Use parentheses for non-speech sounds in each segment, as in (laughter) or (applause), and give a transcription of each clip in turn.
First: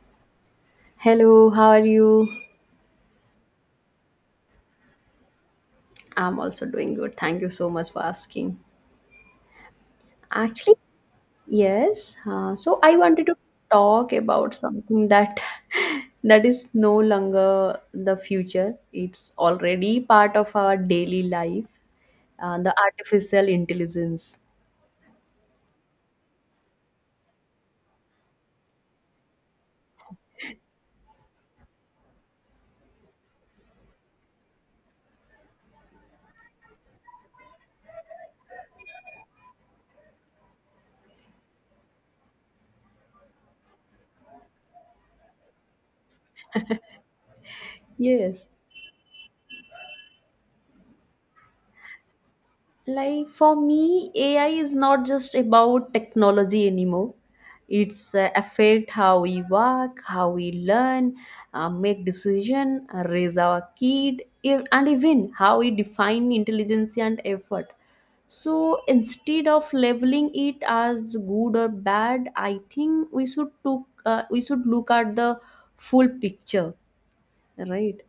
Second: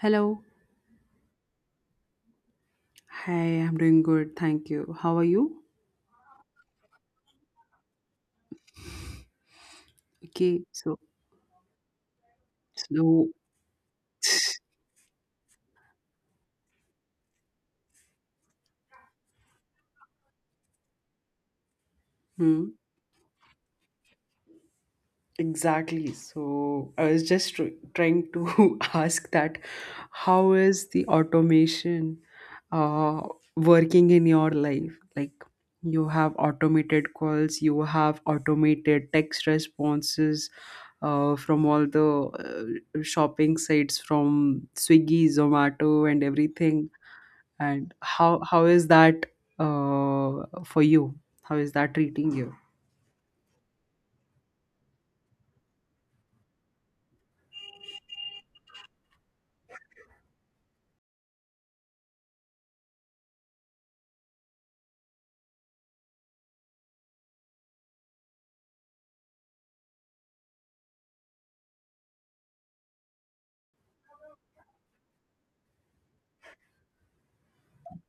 Hello. Hello, how are you? Hi, I'm doing good. Thank you. How are you? I'm also doing good. Thank you so much for asking. Okay, Actually, so yes. So I wanted so to talk about something that (laughs) that is no longer the future. It's already part of our daily life. Uh, hmm, the artificial intelligence. exactly. So I was just tr trying to (laughs) ask that how is the automation uh working in your life? Like, you have automated calls, you have automated text responses from all the shopping sites from Swiggy, Zomato and everything, and how Yes. how is that, uh, for you, how is that treating you? Like for me AI is not just about technology anymore. It's affect how we work, how we learn, make decision, raise our kid and even how we define intelligence and effort. So instead of labeling it as good or bad, I think we we should look at the full picture, right?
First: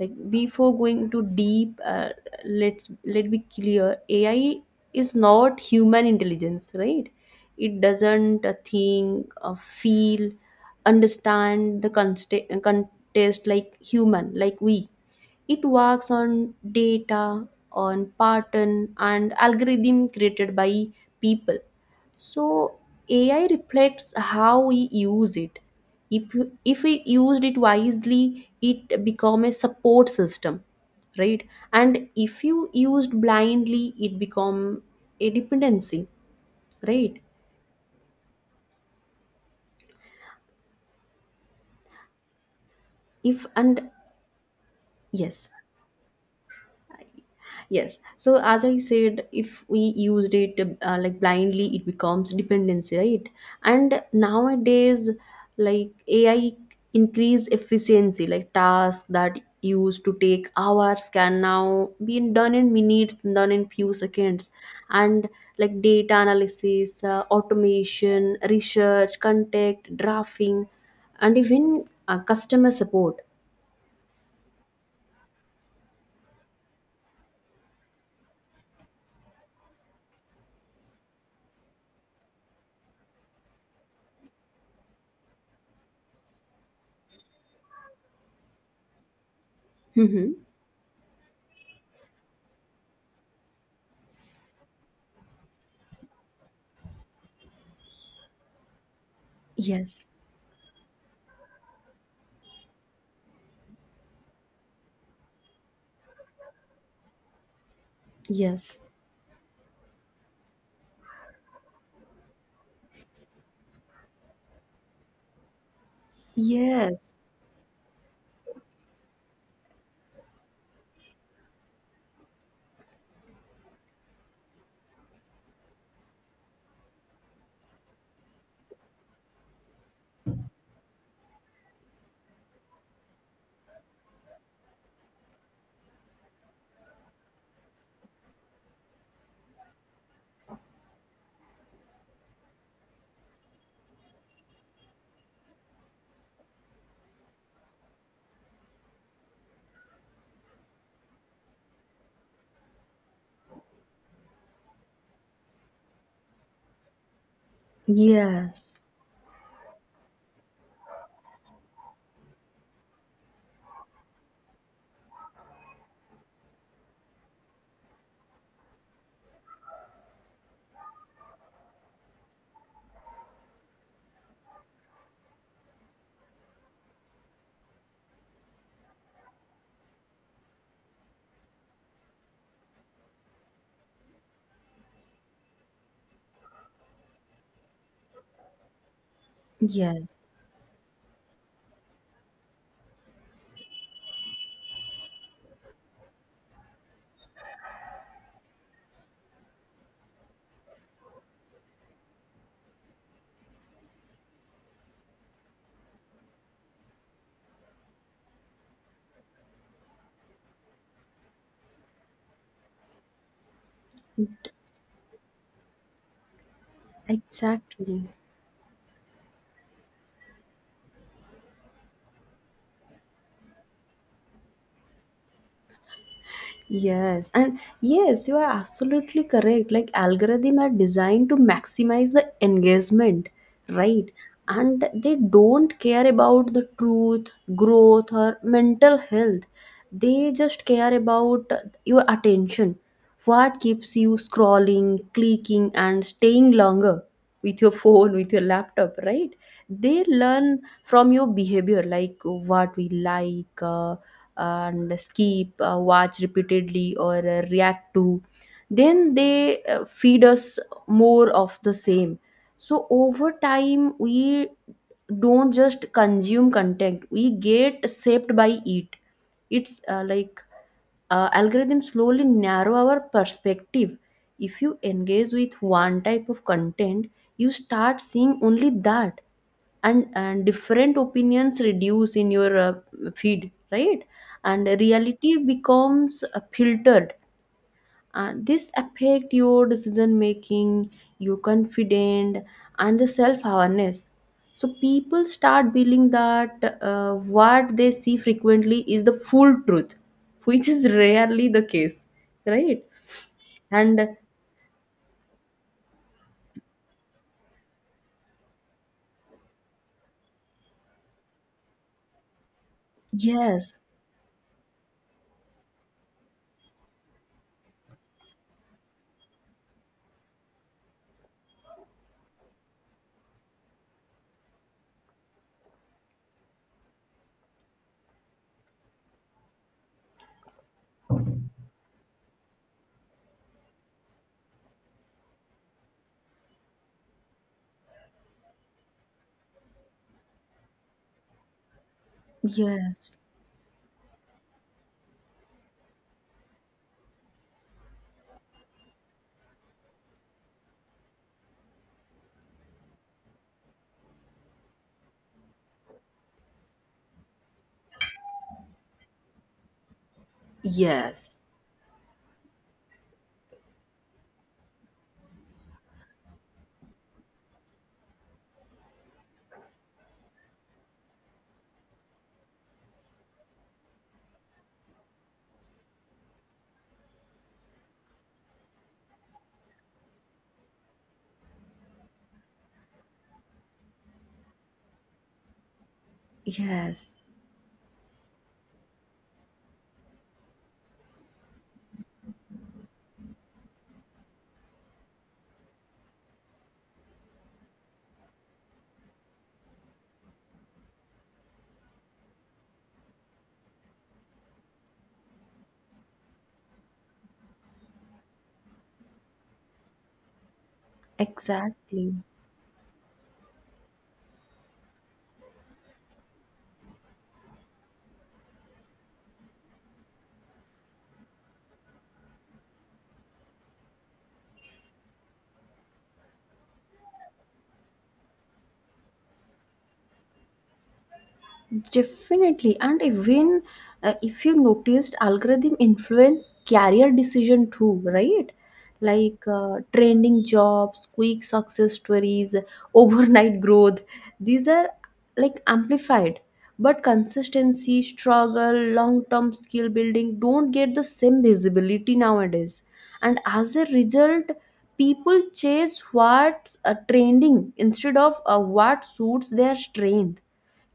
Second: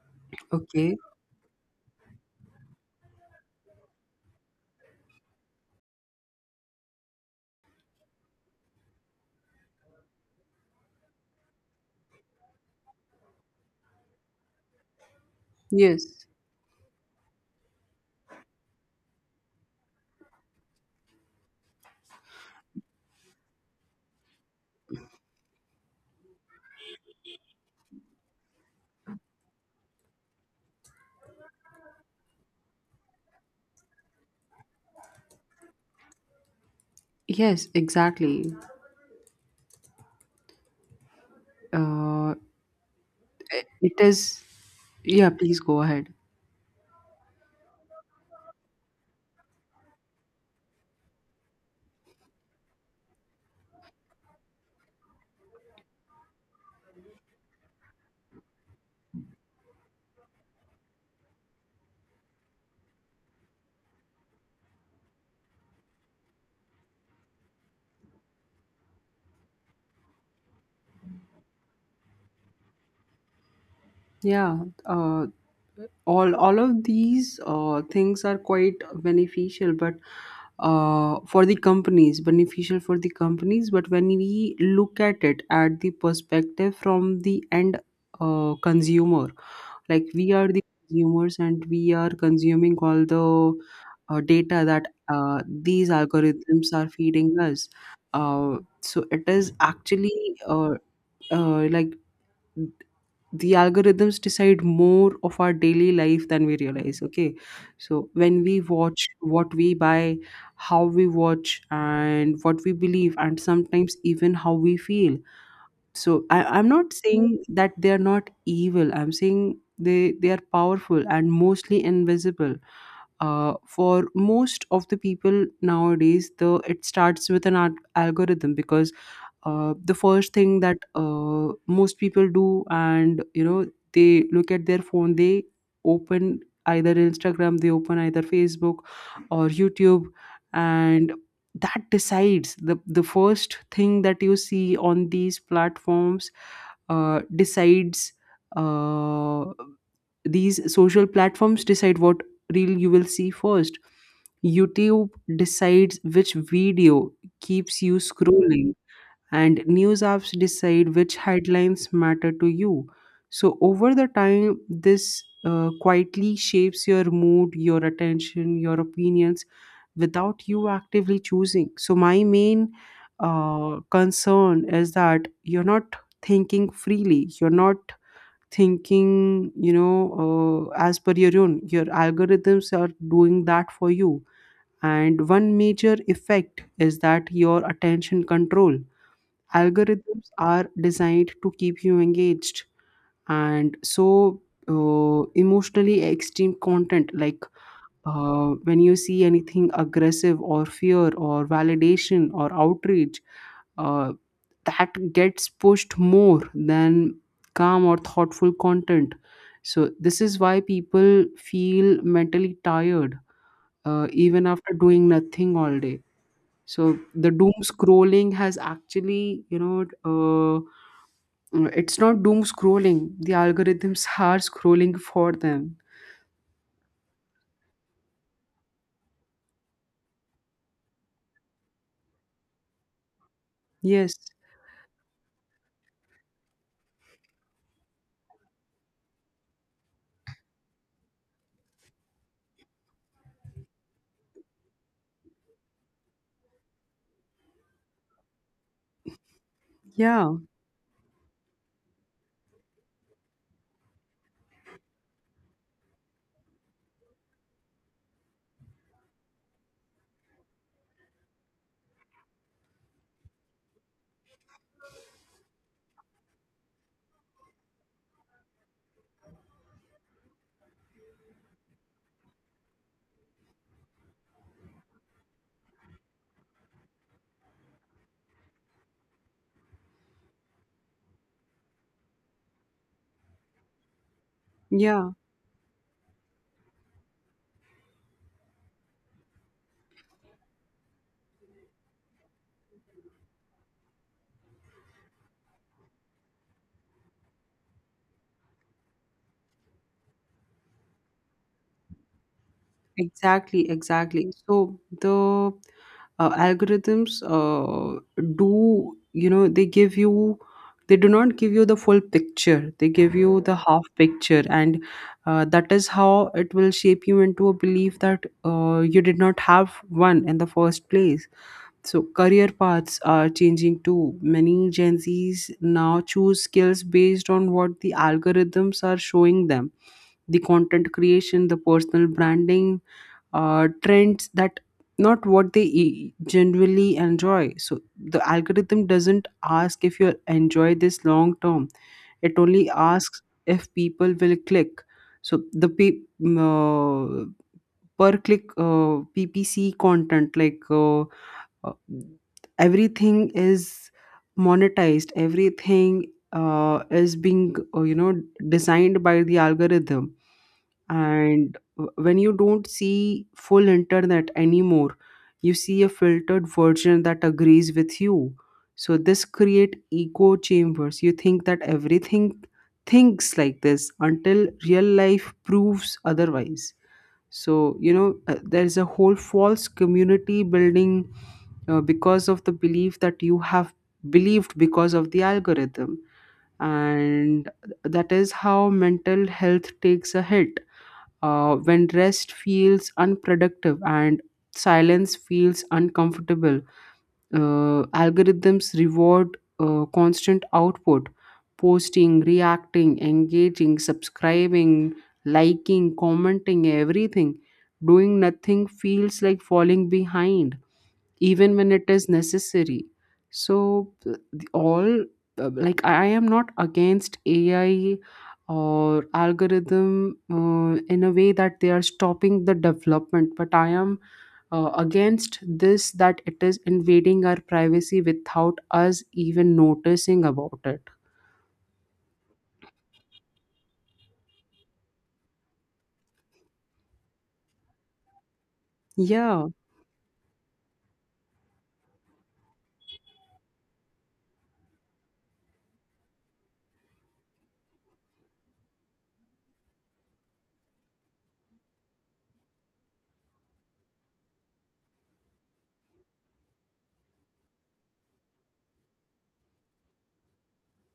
Like before Okay. going too deep, let's let be clear. AI is not human intelligence, right? It doesn't think, feel, understand the contest like human, like we. It works Yes. on data, on pattern and algorithm created by people. So AI reflects how we use it. If we used it wisely, it become a support system, right? And if you used blindly, it become a dependency, right? Yes, exactly. Uh, If and it is. Yeah, yes. please go ahead. Yes. So as I said, if we used it like blindly, it becomes dependency, right? And nowadays, like AI increase efficiency, like tasks that used to take hours can now be done in minutes, done in few seconds, and like data analysis, automation, research, contact, drafting, and even customer support. Yeah. Uh, all of these things are quite beneficial, but for the companies, beneficial for the companies. But when we look at it at the perspective from the end consumer, like, we Hmm. are the consumers and we are consuming all the data that these algorithms are feeding us. So it is Yes. actually, like, the algorithms decide more of our daily life than we realize. Okay, so when we Yes. watch, what we buy, how we watch and what we believe, and sometimes even how we feel. So I'm not Yes. saying that they are not evil, I'm saying they are powerful and mostly invisible. For most of the people nowadays, the it starts with an algorithm because the first thing that most people do, and you know they look at their phone. They open either Instagram, they open either Facebook, or YouTube. And that decides the first thing that you see on these platforms. Decides uh, these social platforms decide what reel you will see first. YouTube decides which video keeps you scrolling, Yes, and news apps decide which headlines matter to you. So, over the time, this quietly shapes your mood, your attention, your opinions without you actively choosing. So, my main concern is that you're not thinking freely, you're not thinking, as per your own. Your algorithms are doing that for you. And one major effect is that your attention control. Algorithms yes, are designed to keep you engaged, and so, emotionally extreme content, like, when you see anything aggressive or fear or validation or outrage, uh, that gets pushed more than calm or thoughtful content. So this is why people feel mentally tired even d- after doing nothing all day. So the doom exactly. scrolling has actually. It's not doom scrolling. The algorithms are scrolling for them. Yes, and yes, you are absolutely correct. Like algorithm are designed to maximize the engagement, right? Yes. And they don't care about the truth, growth, or mental health. They just care about your attention. What keeps you scrolling, clicking, and staying longer with your phone, with your laptop, right? They Yeah. learn from your behavior, like what we like, and skip, watch repeatedly, or react to, then they feed us more of the same. So over time, we don't just consume content, we get shaped by it. It's like algorithms slowly narrow our perspective. If you engage with one type of content, you start seeing only that, and different opinions reduce in your feed, right? And Yeah. reality becomes filtered, and this affect your decision making, your confidence, and the self awareness. So people start believing that what they see frequently is the full truth (laughs) which is rarely the case, right? Exactly. And Exactly. So the algorithms do, they give you, they do not give you the full picture. They give you the yes. half picture. And that is how it will shape you into a belief that you did not have one in the first place. So career paths are changing too. Many Gen Zs now choose skills based on what the algorithms are showing them. The content creation, the personal branding, trends that not what they genuinely enjoy. So the algorithm doesn't ask if you enjoy this long term. It only Yes. asks if people will click. So the per click PPC content, like. Uh, Everything is monetized, everything is being, designed by the algorithm. Yes. And when you don't see full internet anymore, you see a filtered version that agrees with you. So this create echo chambers. You think that everything thinks like this until real life proves otherwise. So, there's a whole false community building because of the belief that you have believed because of the algorithm. Yes. And that is how mental health takes a hit when rest feels unproductive and silence feels uncomfortable. Algorithms reward constant output, posting, reacting, engaging, subscribing, liking, commenting, everything. Doing nothing feels like falling behind even when it is Exactly. necessary. So, the- all like, I am not against AI or algorithm in a way that they are stopping the development, but I am against this that it is invading our privacy without us even noticing about it. Definitely, and even if you noticed, algorithm influence career decision too, right? Like Yeah, trending jobs, quick success stories, (laughs) overnight growth. These are like amplified, but consistency, struggle, long-term skill building don't get the same visibility nowadays. And as a result, people chase what's trending instead of what suits their strength.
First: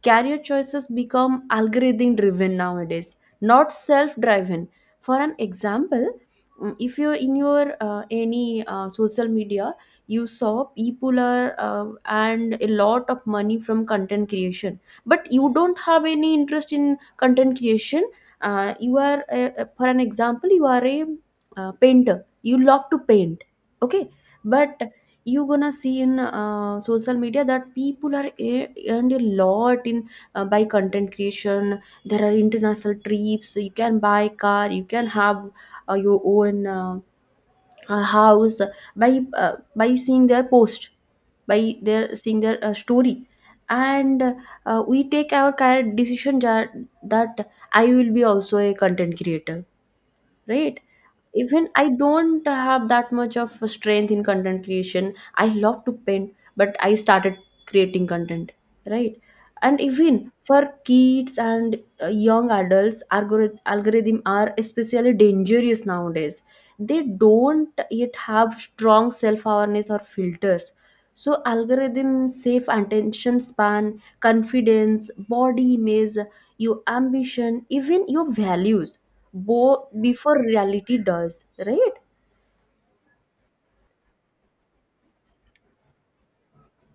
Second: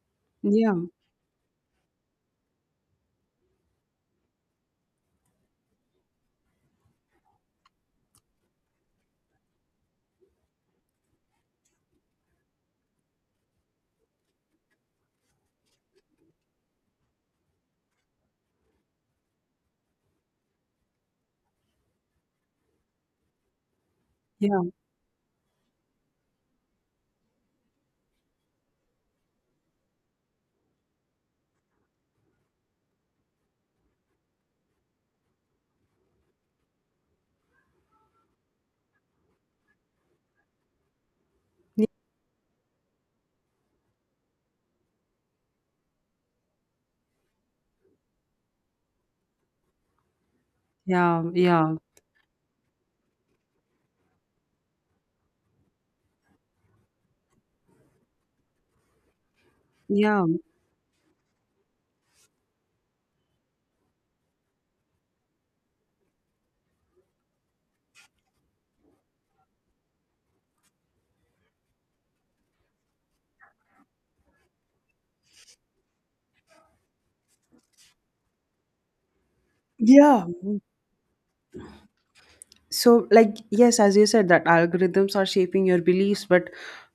Career yeah, choices become algorithm driven nowadays, not self driven. For an example, if you're in your any social media, you saw people are and a lot of money from content creation, but you don't have any interest in content creation. You are For an example, you are a painter, you love to paint, okay? yeah, But you gonna see in social media that people are earned a lot in by content creation. There are international trips, you can buy car, you can have your own house by seeing their post, by their seeing their story, and we take our kind of decision that, that I will be also a content creator, right? yeah, Even yeah, I don't have that much of a strength in content creation, I love to paint, but I started creating content, right? And yeah. even for kids and young adults, algorithm are especially dangerous nowadays. They don't yet have strong self awareness or filters. So algorithm safe attention span, confidence, body image, your ambition, even your values, both Yeah, before reality does, right? so, like, yes, as you said that algorithms are shaping your beliefs, but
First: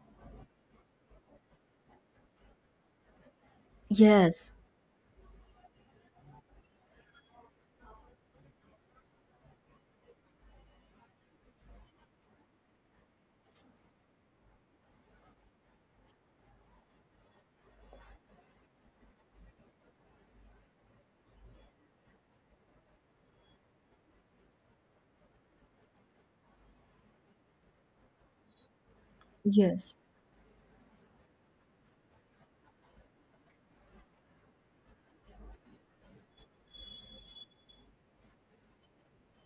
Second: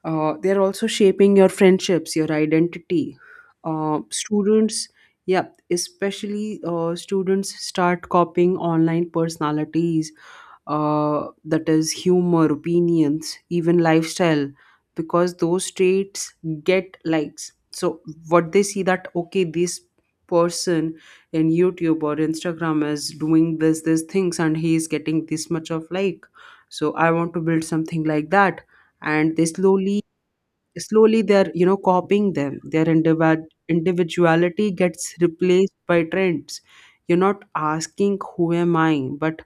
they're also shaping your friendships, your identity, Yes. students yeah, especially students start copying online personalities, that is, humor, opinions, even lifestyle, because those traits get likes. So what they see, that, okay, this person in YouTube or Instagram is doing this things and he is getting this much of like, so I want to build something like that. And they Yes. slowly they're, copying them, their individuality gets replaced by trends. You're not asking who am I, but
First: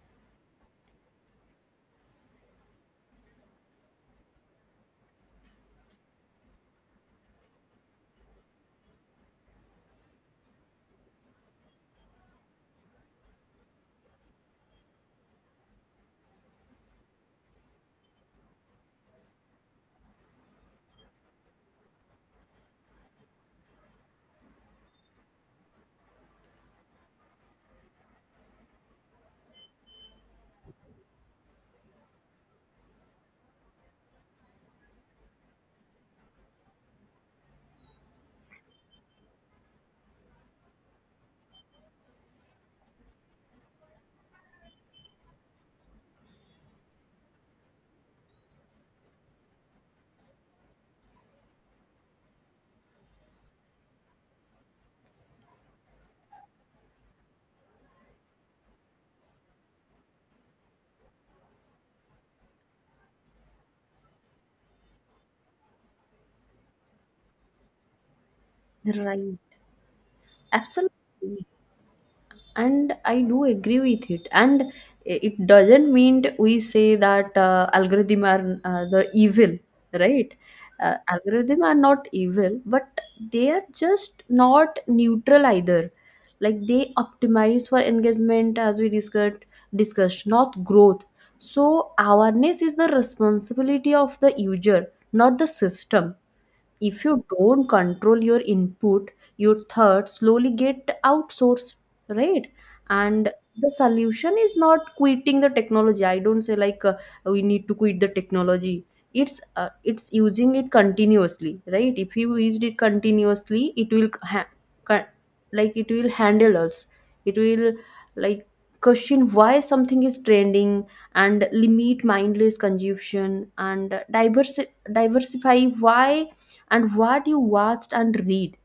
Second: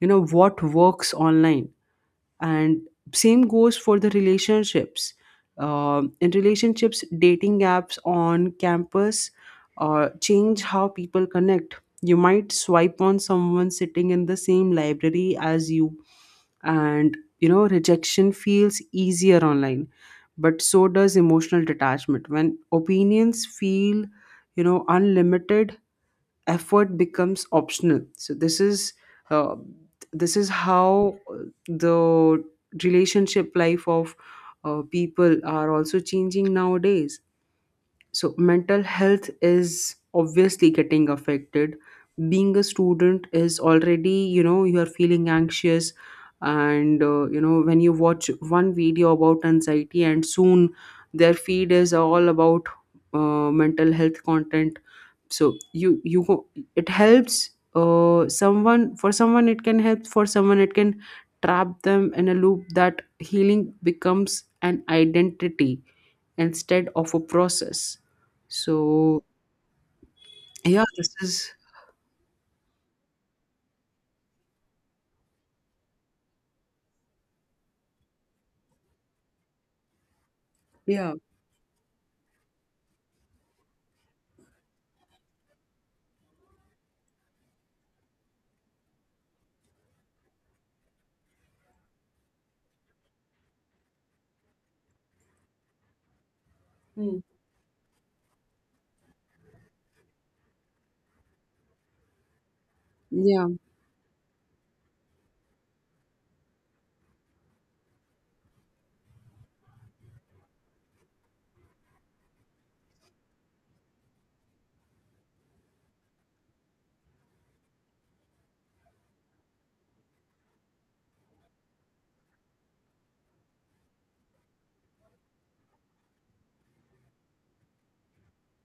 you know what works online. And same goes for the relationships. In relationships, dating apps on campus change how people connect. You might swipe on someone sitting in the same library as you, and, you know, rejection feels easier online, but so does emotional detachment. When opinions feel, unlimited, effort becomes optional. So this is, uh, how the relationship life of, people are also changing nowadays. So mental health is obviously getting affected. Being a student is already, you are feeling anxious. And when you watch one video about anxiety, and soon their feed is all about mental health content. So you go, it helps, someone, for someone it can help, for someone it can trap them in a loop that healing becomes an identity instead of a process. So, Right. yeah, this Absolutely. is, And I do agree with it, and it doesn't mean we say that algorithm are the evil, right? Yeah. Algorithm are not evil, but they are just not neutral either. Like they optimize for engagement, as we discussed, not growth. So awareness is the responsibility of the user, not the system. If Hmm. you don't control your input, your thoughts slowly get outsourced, right? And Yeah, the solution is not quitting the technology. I don't say like we need to quit the technology. It's using it continuously, right? If you used it continuously, it will ca- like it will handle us. It will like question why something is trending and limit mindless consumption and diversify why and what you watched and read,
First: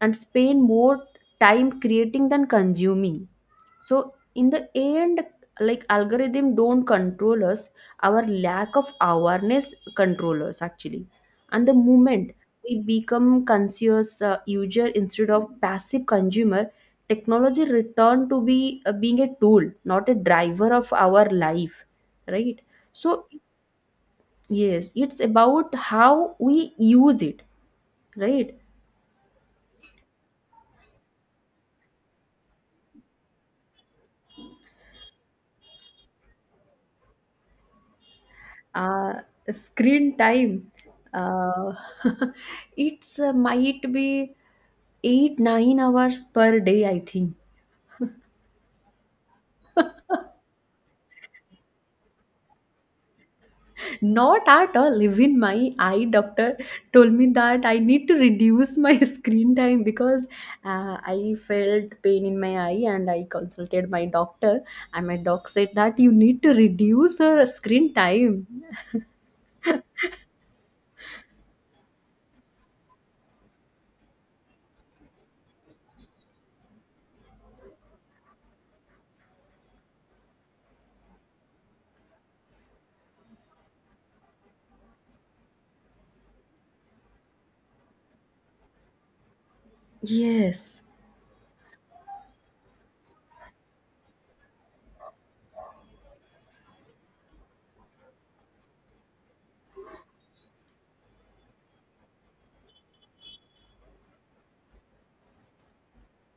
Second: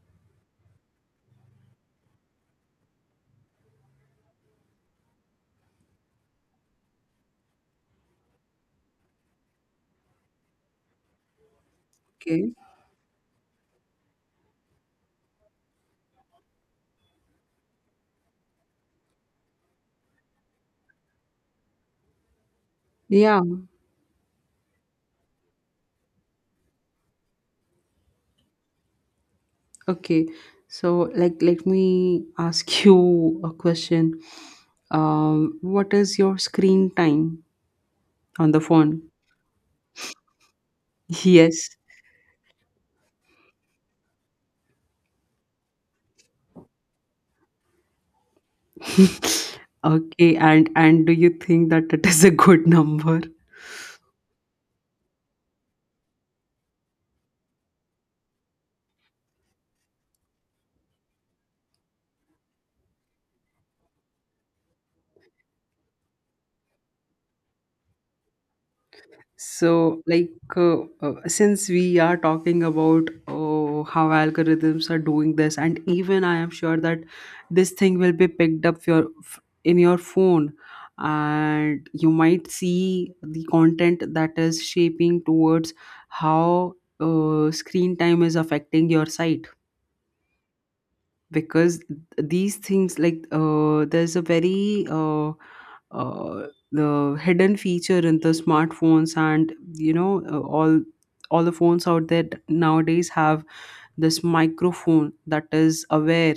and spend more time creating than consuming. So in the end, like algorithm don't control us, our lack of awareness control us actually. And the moment okay. we become conscious user instead of passive consumer, technology return to be being a tool, not a driver of our life, right? So Yeah, yes, it's about how we use it, right? okay. So, like, let me ask (laughs) you a question. What is your screen time on the phone? uh, Screen time. Yes. uh, (laughs) it's, might be 8 9 hours per day, I think. (laughs) Okay, and do you think that it is a good (laughs) number? Not at all. Even my eye doctor told me that I need to reduce my (laughs) screen time because I felt pain in my eye and I consulted my doctor, and my doc said that you need to reduce your screen time. So, like, since we are talking about, oh, how algorithms are doing this, and even I am sure that this thing will be picked up, in your phone, and you might see the content that is shaping towards how screen time is affecting your sight. Yes. Because these things, like, there's a very, uh, the hidden feature in the smartphones, and all the phones out there nowadays have this microphone that is aware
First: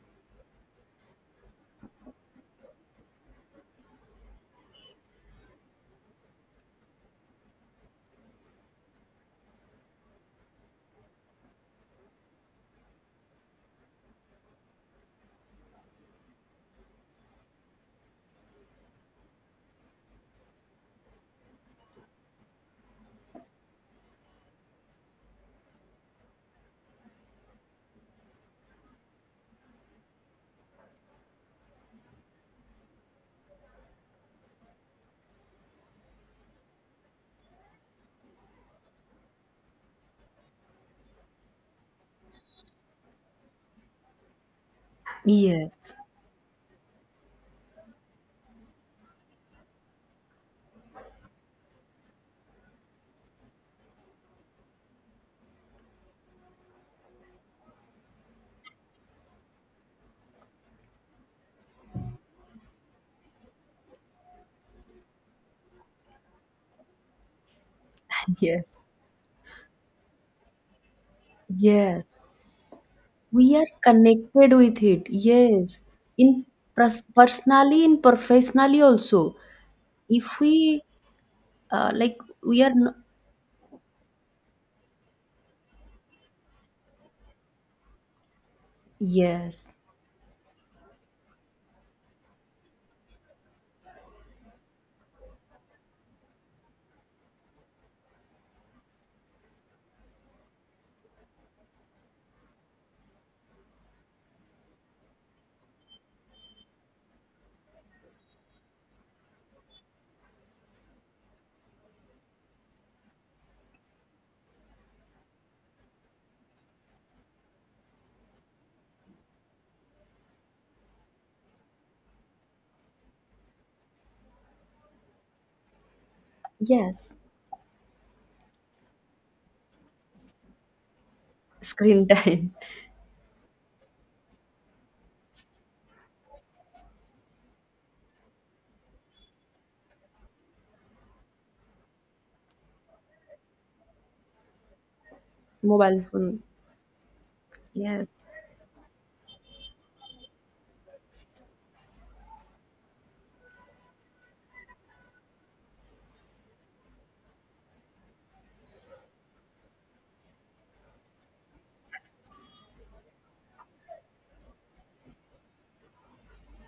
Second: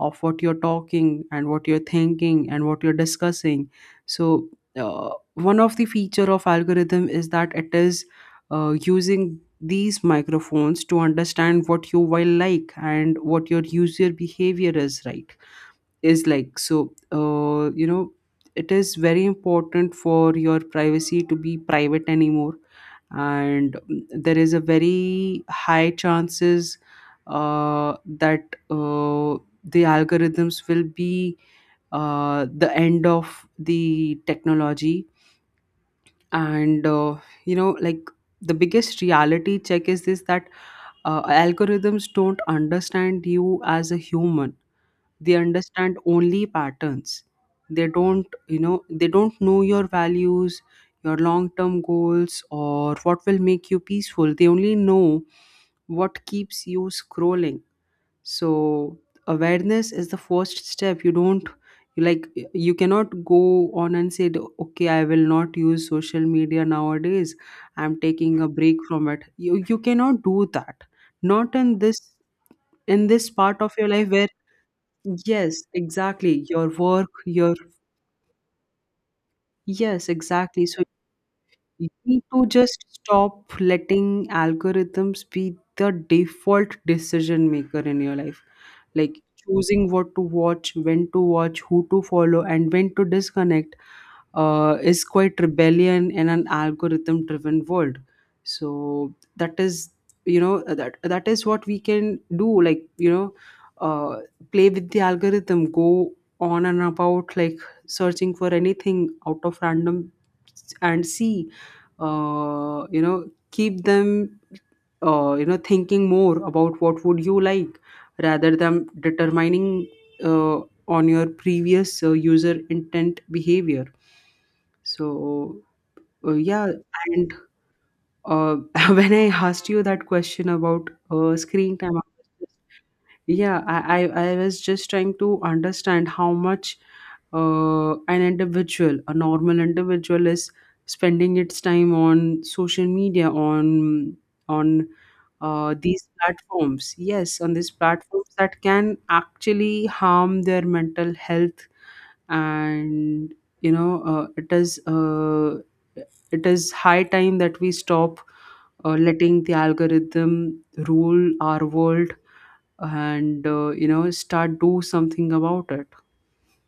of what you're talking and what you're thinking and what you're discussing. So one of the feature of algorithm is that it is using these microphones to understand what you will like and what your user behavior is, right? is like So, you know, it is very important for your privacy to be private anymore. And, there is a very high chances that uh, the algorithms will be the end of the technology. And you know, like, the biggest reality check is this, that algorithms don't understand you as a human. They Yes. understand only patterns. They don't, they don't know your values, your long term goals, or what will make you peaceful. They only know what keeps you scrolling. So awareness is the first step. You don't Like, you cannot go on and say, okay, I will not use social media nowadays, I'm (laughs) taking a break Yes. from it. You cannot do that, not in this, Yes. We part are of your life where. connected with it. Yes, Yes. exactly. In Your work, your, personally and professionally also. yes, If exactly. So we you like need to We are just stop letting algorithms be the default decision maker in your life. Like, yes. choosing what to watch, when to watch, who to follow, and when to disconnect is quite rebellion in an algorithm driven world. So that is, that is what we can do, like, uh, play with the algorithm, go on and about, like, searching for anything out of random, and see, you know, keep them, you know, thinking more about what would you like rather than determining uh, on your previous user intent behavior. So, yeah. Yes. And uh, (laughs) when I asked you that question about screen time, Screen time. yeah, I was just trying to understand how much an individual, a normal individual, is spending its time on social media, on on (laughs) Mobile these phone. platforms. Yes, on these Yes. platforms that can actually harm their mental health. And, you know, it is high time that we stop letting the algorithm rule our world, and you know, start do something about it.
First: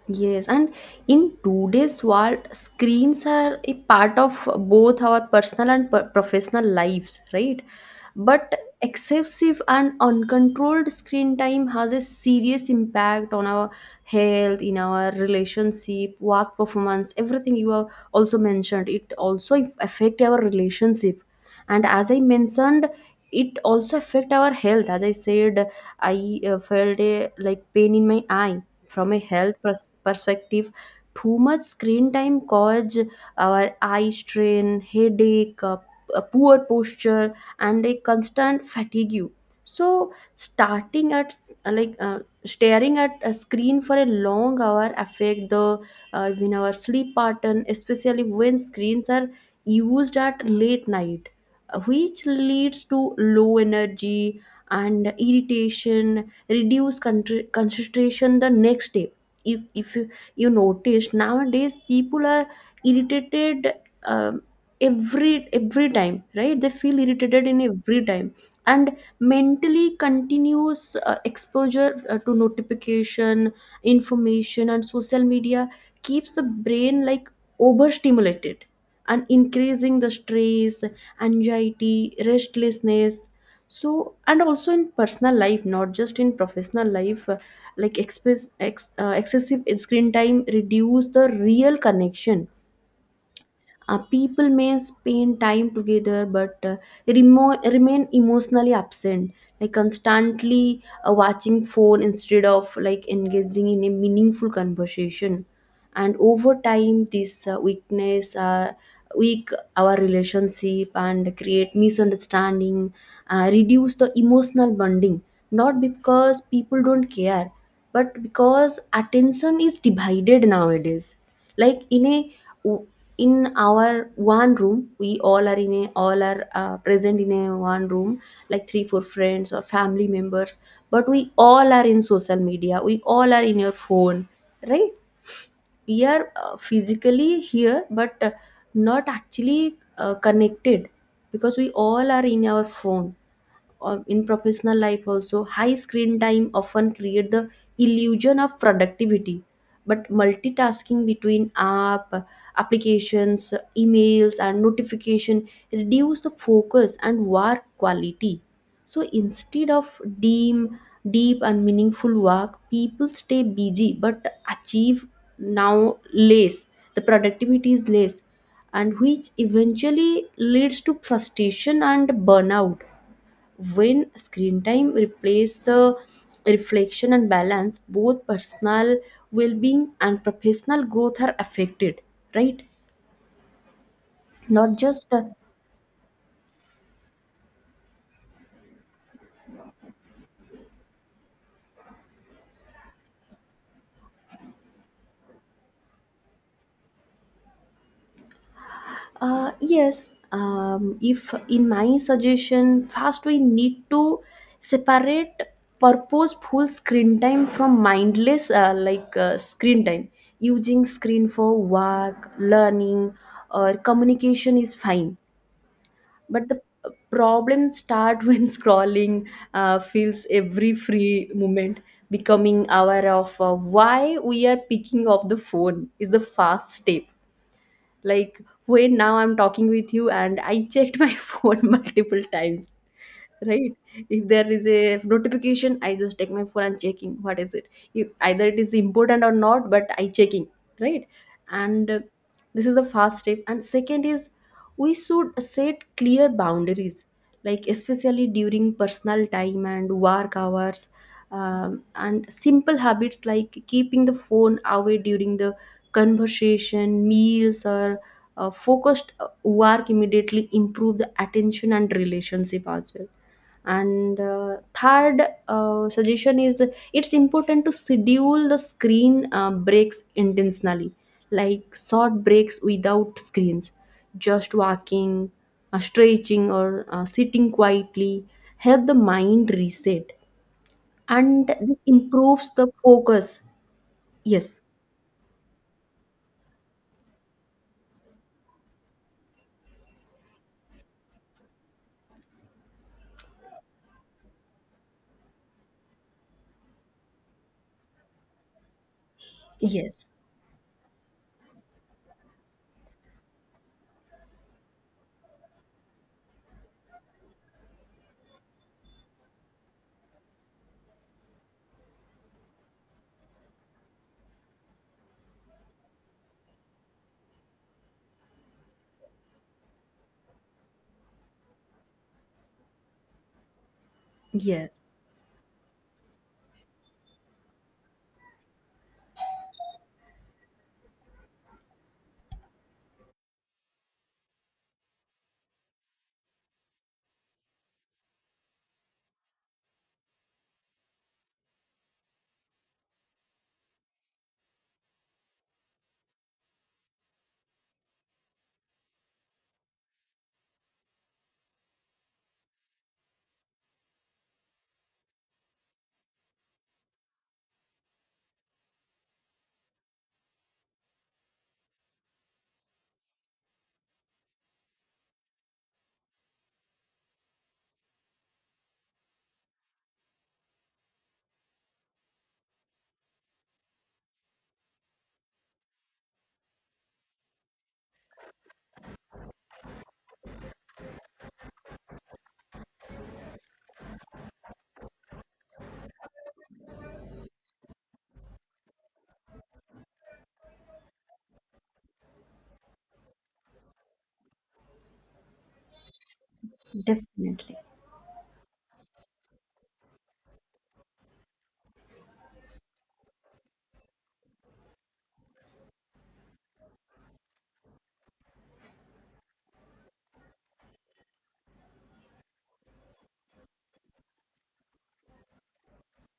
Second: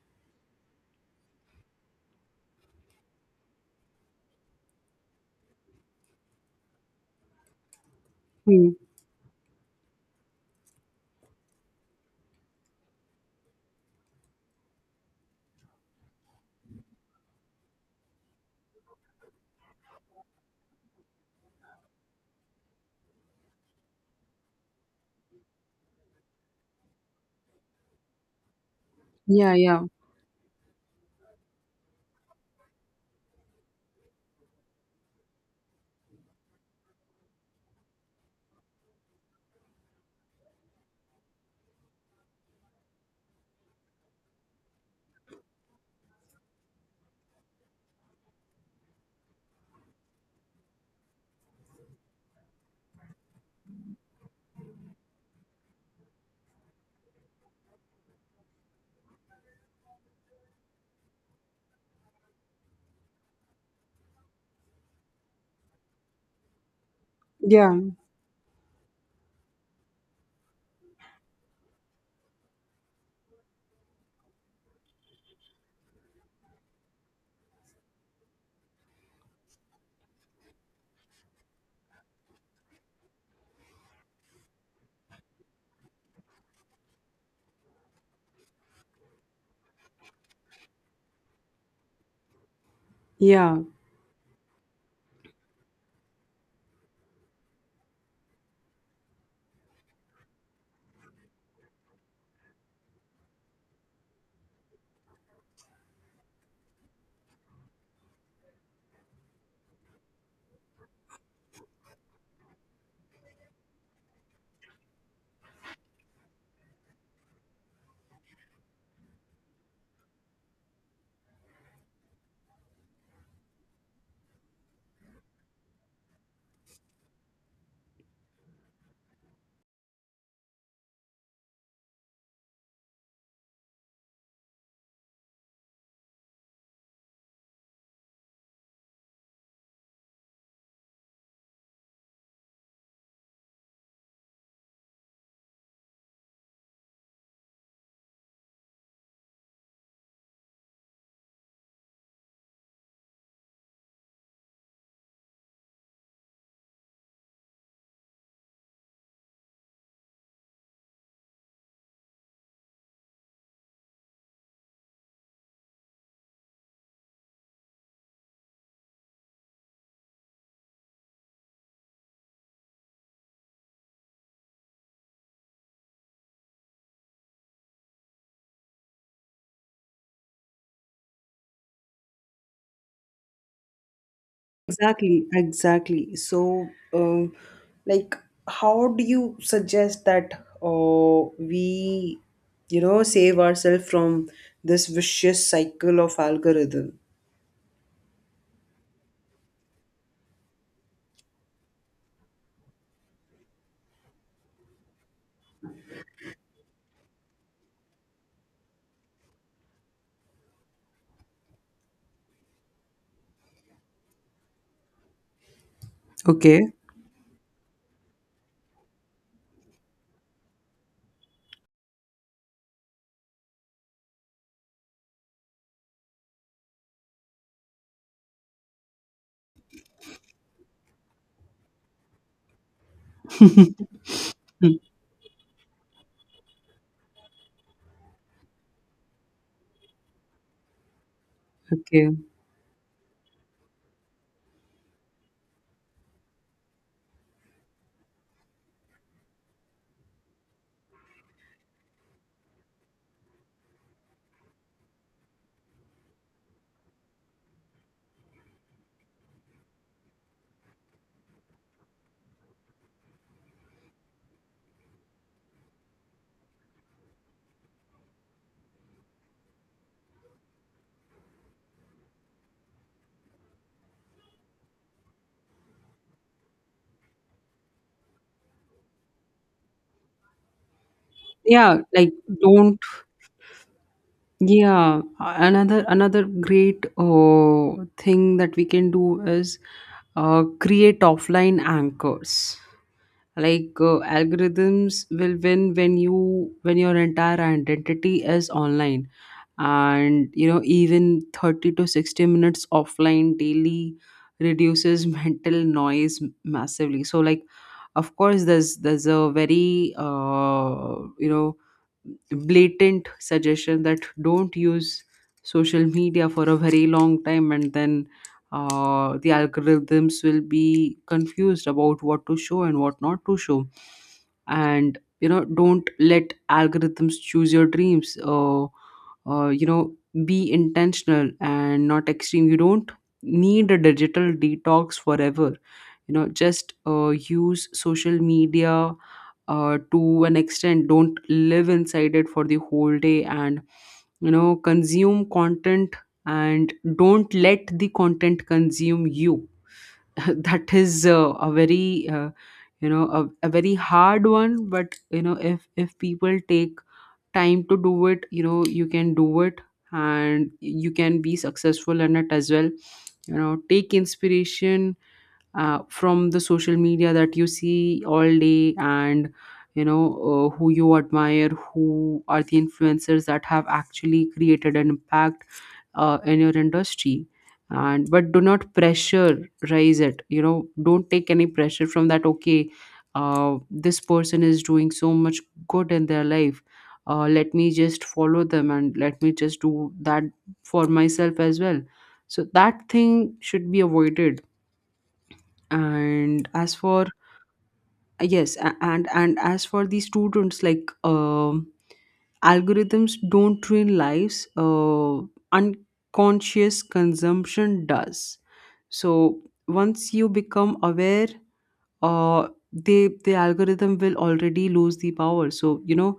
Yes, and in today's world, screens are a part of both our personal and professional lives, right? But Hmm. excessive and uncontrolled screen time has a serious impact on our health, in our relationship, work performance, everything you have also mentioned. It also affect our relationship, and as I mentioned, it also affect our health. As I said, I felt a like pain in my eye from a Yeah, health yeah, perspective. Too much screen time cause our eye strain headache, a poor posture and a constant fatigue. So starting at s- like staring at a screen for a long hour affect the, even our sleep pattern, especially when screens are used at late night, which leads to low energy and irritation, reduce concentration the next day. If you, You notice nowadays people are irritated, um, every time, right? They feel irritated in yeah. every time. And mentally continuous exposure to notification, information and social media keeps the brain like overstimulated and increasing the stress, anxiety, restlessness. So and also in personal life, not just in professional life, like excessive screen time reduce the real connection. Yeah. People may spend time together but remain emotionally absent. Like constantly watching phone instead of like engaging in a meaningful conversation. And over time this weak our relationship and create misunderstanding, reduce the emotional bonding, not because people don't care but because attention is divided nowadays. Like in a w- in our one room we all are in a, all are present in a one room, like three four friends or family members, but we all are in social media, we all are in your phone, right? We are physically here but not actually connected because we all are in our phone. In professional life also high screen time often create the illusion of productivity, but multitasking between applications, emails and notification reduce the focus and work quality. So instead of deep and meaningful work people stay busy but achieve now less, the productivity is less, and which eventually leads to frustration and burnout. When screen time replaces the reflection and balance, both personal well-being and professional growth are affected, right? Not just Exactly, exactly. So, like, how do you suggest that, we, save ourselves from this vicious cycle of algorithm? Yes. If in my suggestion first we need to separate purposeful screen time from mindless screen time. Using screen for work learning or communication is fine, but Okay. the problem start (laughs) when scrolling feels every free moment. Becoming aware of why we are picking up the phone is the fast step. Like wait, now I'm talking with you and I checked my (laughs) phone multiple times, right? If there is Hmm. a notification I just take my phone and checking what is it, if either it is important or not, but I checking, right? And Okay. this is the first step, and second is we should set clear boundaries, like especially during personal time and work hours. And simple habits like keeping the phone away during the conversation, meals or focused work immediately improve the attention and relationship as well. And third suggestion is, it's important to schedule the screen breaks intentionally, like short breaks without screens, just walking, stretching or sitting quietly help the mind reset, and Yeah, this like, improves the don't. focus. Yes. Yeah, another great thing that we can do is create offline anchors. Like, algorithms will win when you when your entire identity is online, Yes. and you know even 30 to 60 minutes offline daily reduces (laughs) mental noise massively. So like, of course, there's a very blatant suggestion that don't use social media for a very long time and then the algorithms will be confused about what to show and what not to show. Yes. And don't let algorithms choose your dreams. Uh, you know be intentional and not extreme. You don't need a digital detox forever. Just use social media to an extent. Don't live inside it for the whole day, and consume content, and don't let the content consume you. (laughs) That is a very you know a very hard one, but if people take time to do it, you can do it, and you can be successful in it as well. You know, take inspiration from the social media that you see all day, and you know who you admire, who are the influencers that have actually created an impact in your industry. And but do not pressurize it. You know, don't take any pressure from that. Okay, this person is doing so much good in their life, let me just follow them and let me just do that for myself as well. So that thing should be avoided. And as for, Definitely. yes, and as for the students, like, algorithms don't ruin lives, unconscious consumption does. So once you become aware, the algorithm will already lose the power. So you know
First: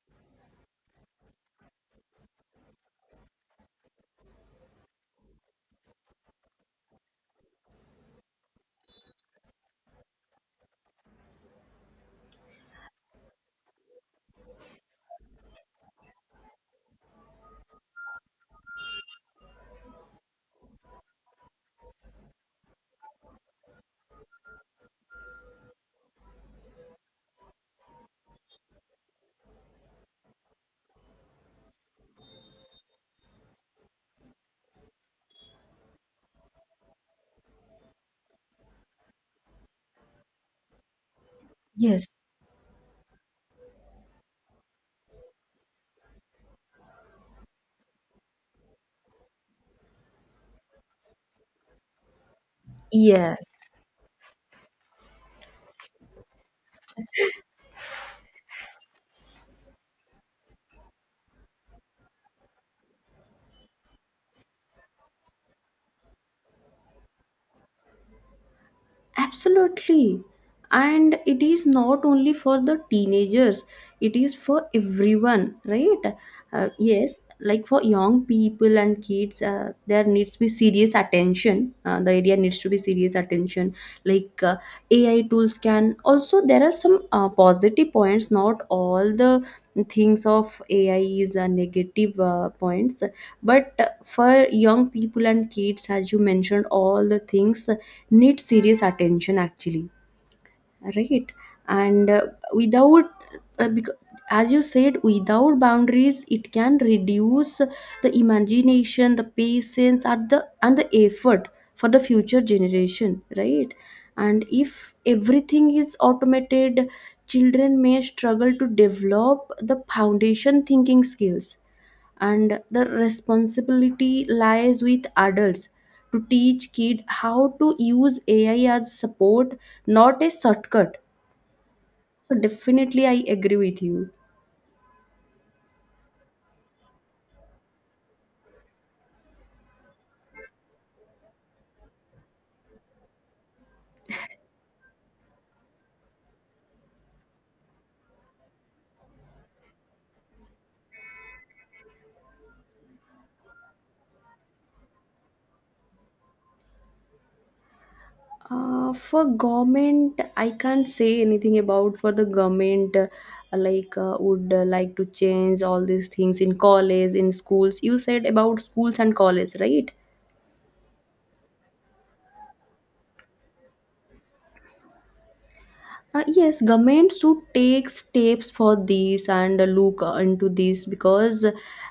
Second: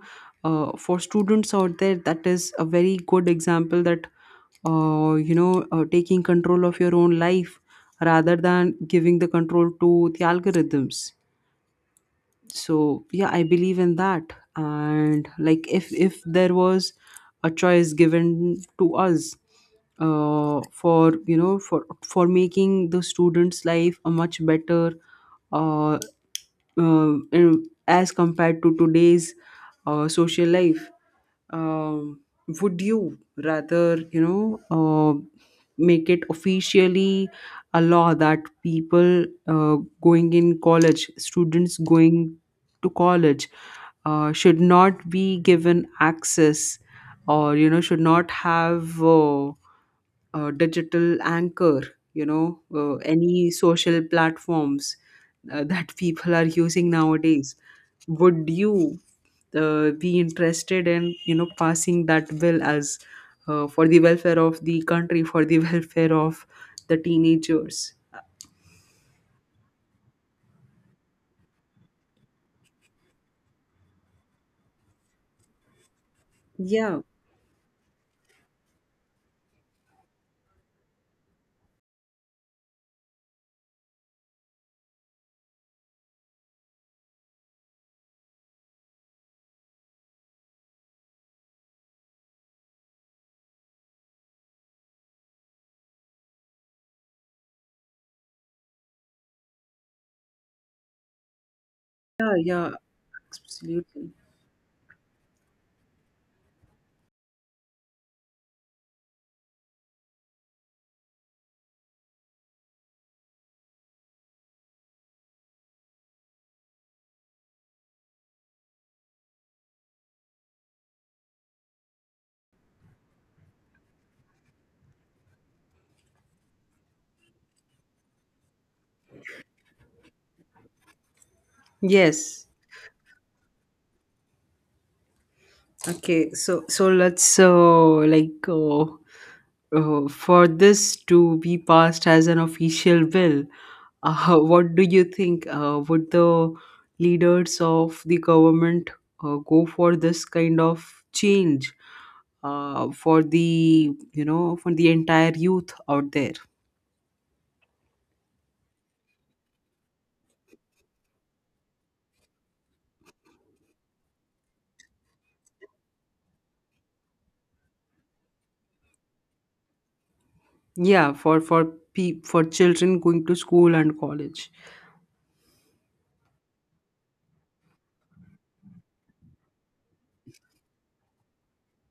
uh, for students out there, that is a very good example, that taking control of your own life rather than giving the control to the algorithms. So yeah, I believe in that. And like, if there was a choice given to us for for making the students' life a much better uh, as compared to today's social life, um, would you rather make it officially a law that people going in college students Yes. going to college should not be given access, or should not have digital anchor, any Yes. social platforms (laughs) that people are using nowadays? Would you be interested in passing that bill as for the welfare of the country, for the (laughs) welfare of the teenagers? Absolutely. And it is not only for the teenagers, it is for everyone, right? Yeah, Yes, like for young people and kids, there needs to be serious attention. The area needs to be serious attention. Like AI tools can also, there are some positive points, not all the things of AI is negative points. But for young people and kids, as you mentioned, all the things need serious attention actually, right? And yeah, yeah. without, because Absolutely. as you said without boundaries it can reduce the imagination, the patience and the effort for the future generation, right? And if everything is automated, children may struggle to develop the foundation thinking skills, and the responsibility lies with adults to teach kid how to use AI as support, not a shortcut. So Yes. definitely I agree with you. Okay, so so let's like uh, for this to be passed as an official bill, (laughs) what do you think? Would the leaders of the government go for this kind of change for the for the entire youth out there? For government I can't say anything about, for the government would like to change all these things in college, in schools. You said about schools and college, right? Yeah, for for children going to school and college. Yes, government should take steps for this and look into this because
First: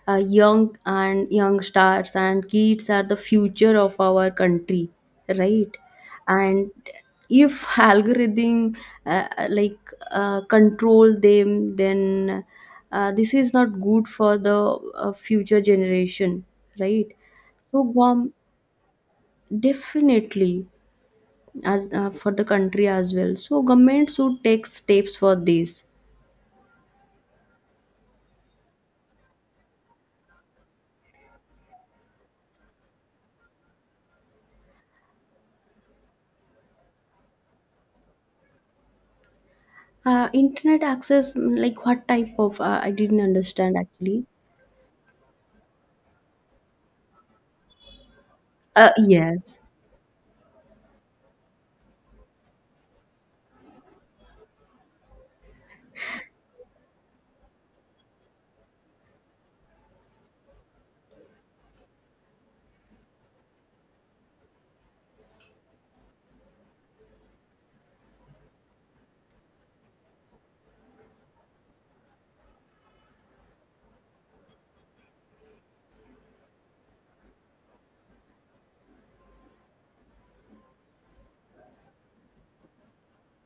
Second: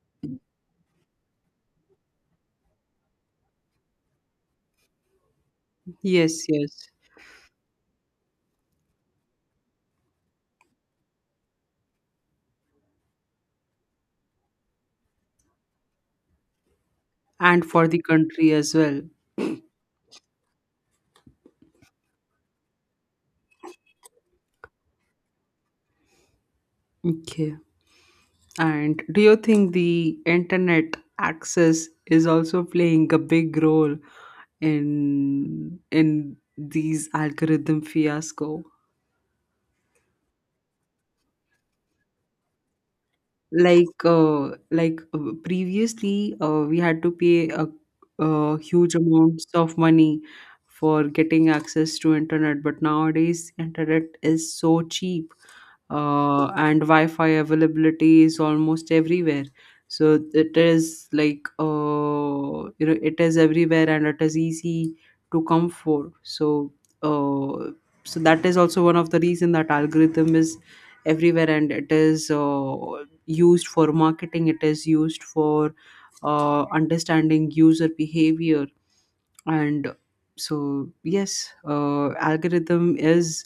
young and young stars and kids are the future of our country, right? Yes, And yes, if (laughs) algorithm uh, like control them, then this is not good for the future generation, right? and So, for the country as well. definitely, as for the country as well. So, government should take steps for this. Okay. And do you think the internet access is also playing a big role in these algorithm fiasco? Internet access, like what type of? I didn't understand like actually. uh, like uh, previously we had to pay a, huge amounts Yes. of money for getting access to internet, but nowadays internet is so cheap, and wi-fi availability is almost everywhere. So it is like, it is everywhere, and it is easy to come for. So uh, so that is also one of the reason that algorithm is everywhere, and it is used for marketing, it is used for understanding user behavior. And so yes, algorithm is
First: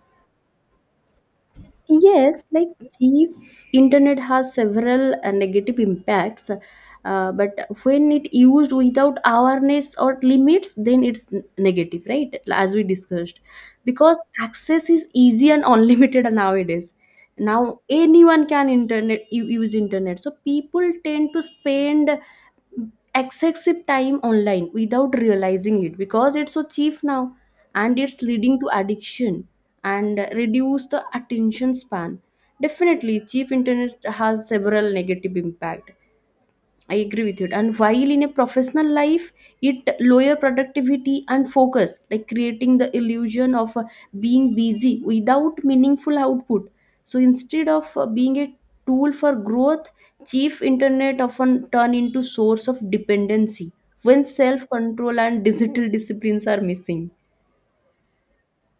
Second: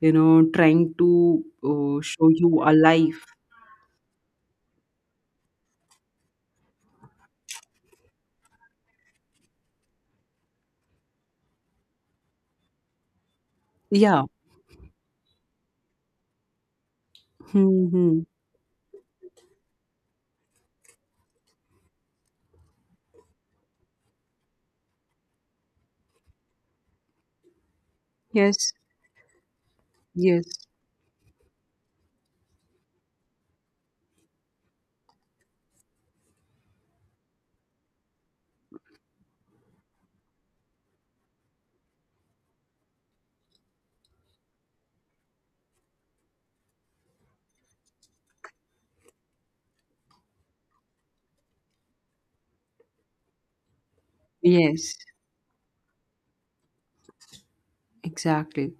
trying to show Yes, you like a life. cheap internet has several negative impacts, but when it used without awareness or limits, then it's negative, right? As we discussed, Yeah. because access is easy and (laughs) unlimited nowadays. Now Hmm. anyone can use internet, so people tend to spend excessive time online without realizing it because it's so cheap now, and it's leading to Yes, addiction and yes, reduce the attention span. Definitely cheap internet has several negative impact, I agree with you. And while in a professional life it lower productivity and focus, like creating the illusion of being busy without meaningful output. So instead of being a tool for growth, cheap internet often turn into source of dependency when self yes, control and digital disciplines are missing. exactly.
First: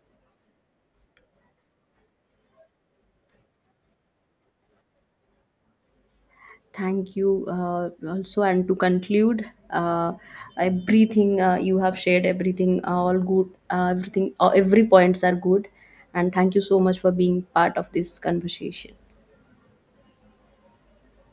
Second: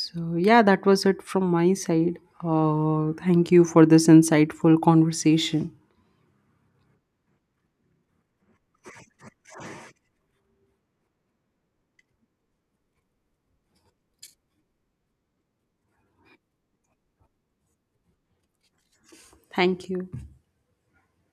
So yeah, that was it from my side. Thank you for this insightful conversation. Thank you. Also, and to conclude, uh, everything you have shared, everything all good, everything, every points are good, and thank you so much for being part of this conversation. Thank you.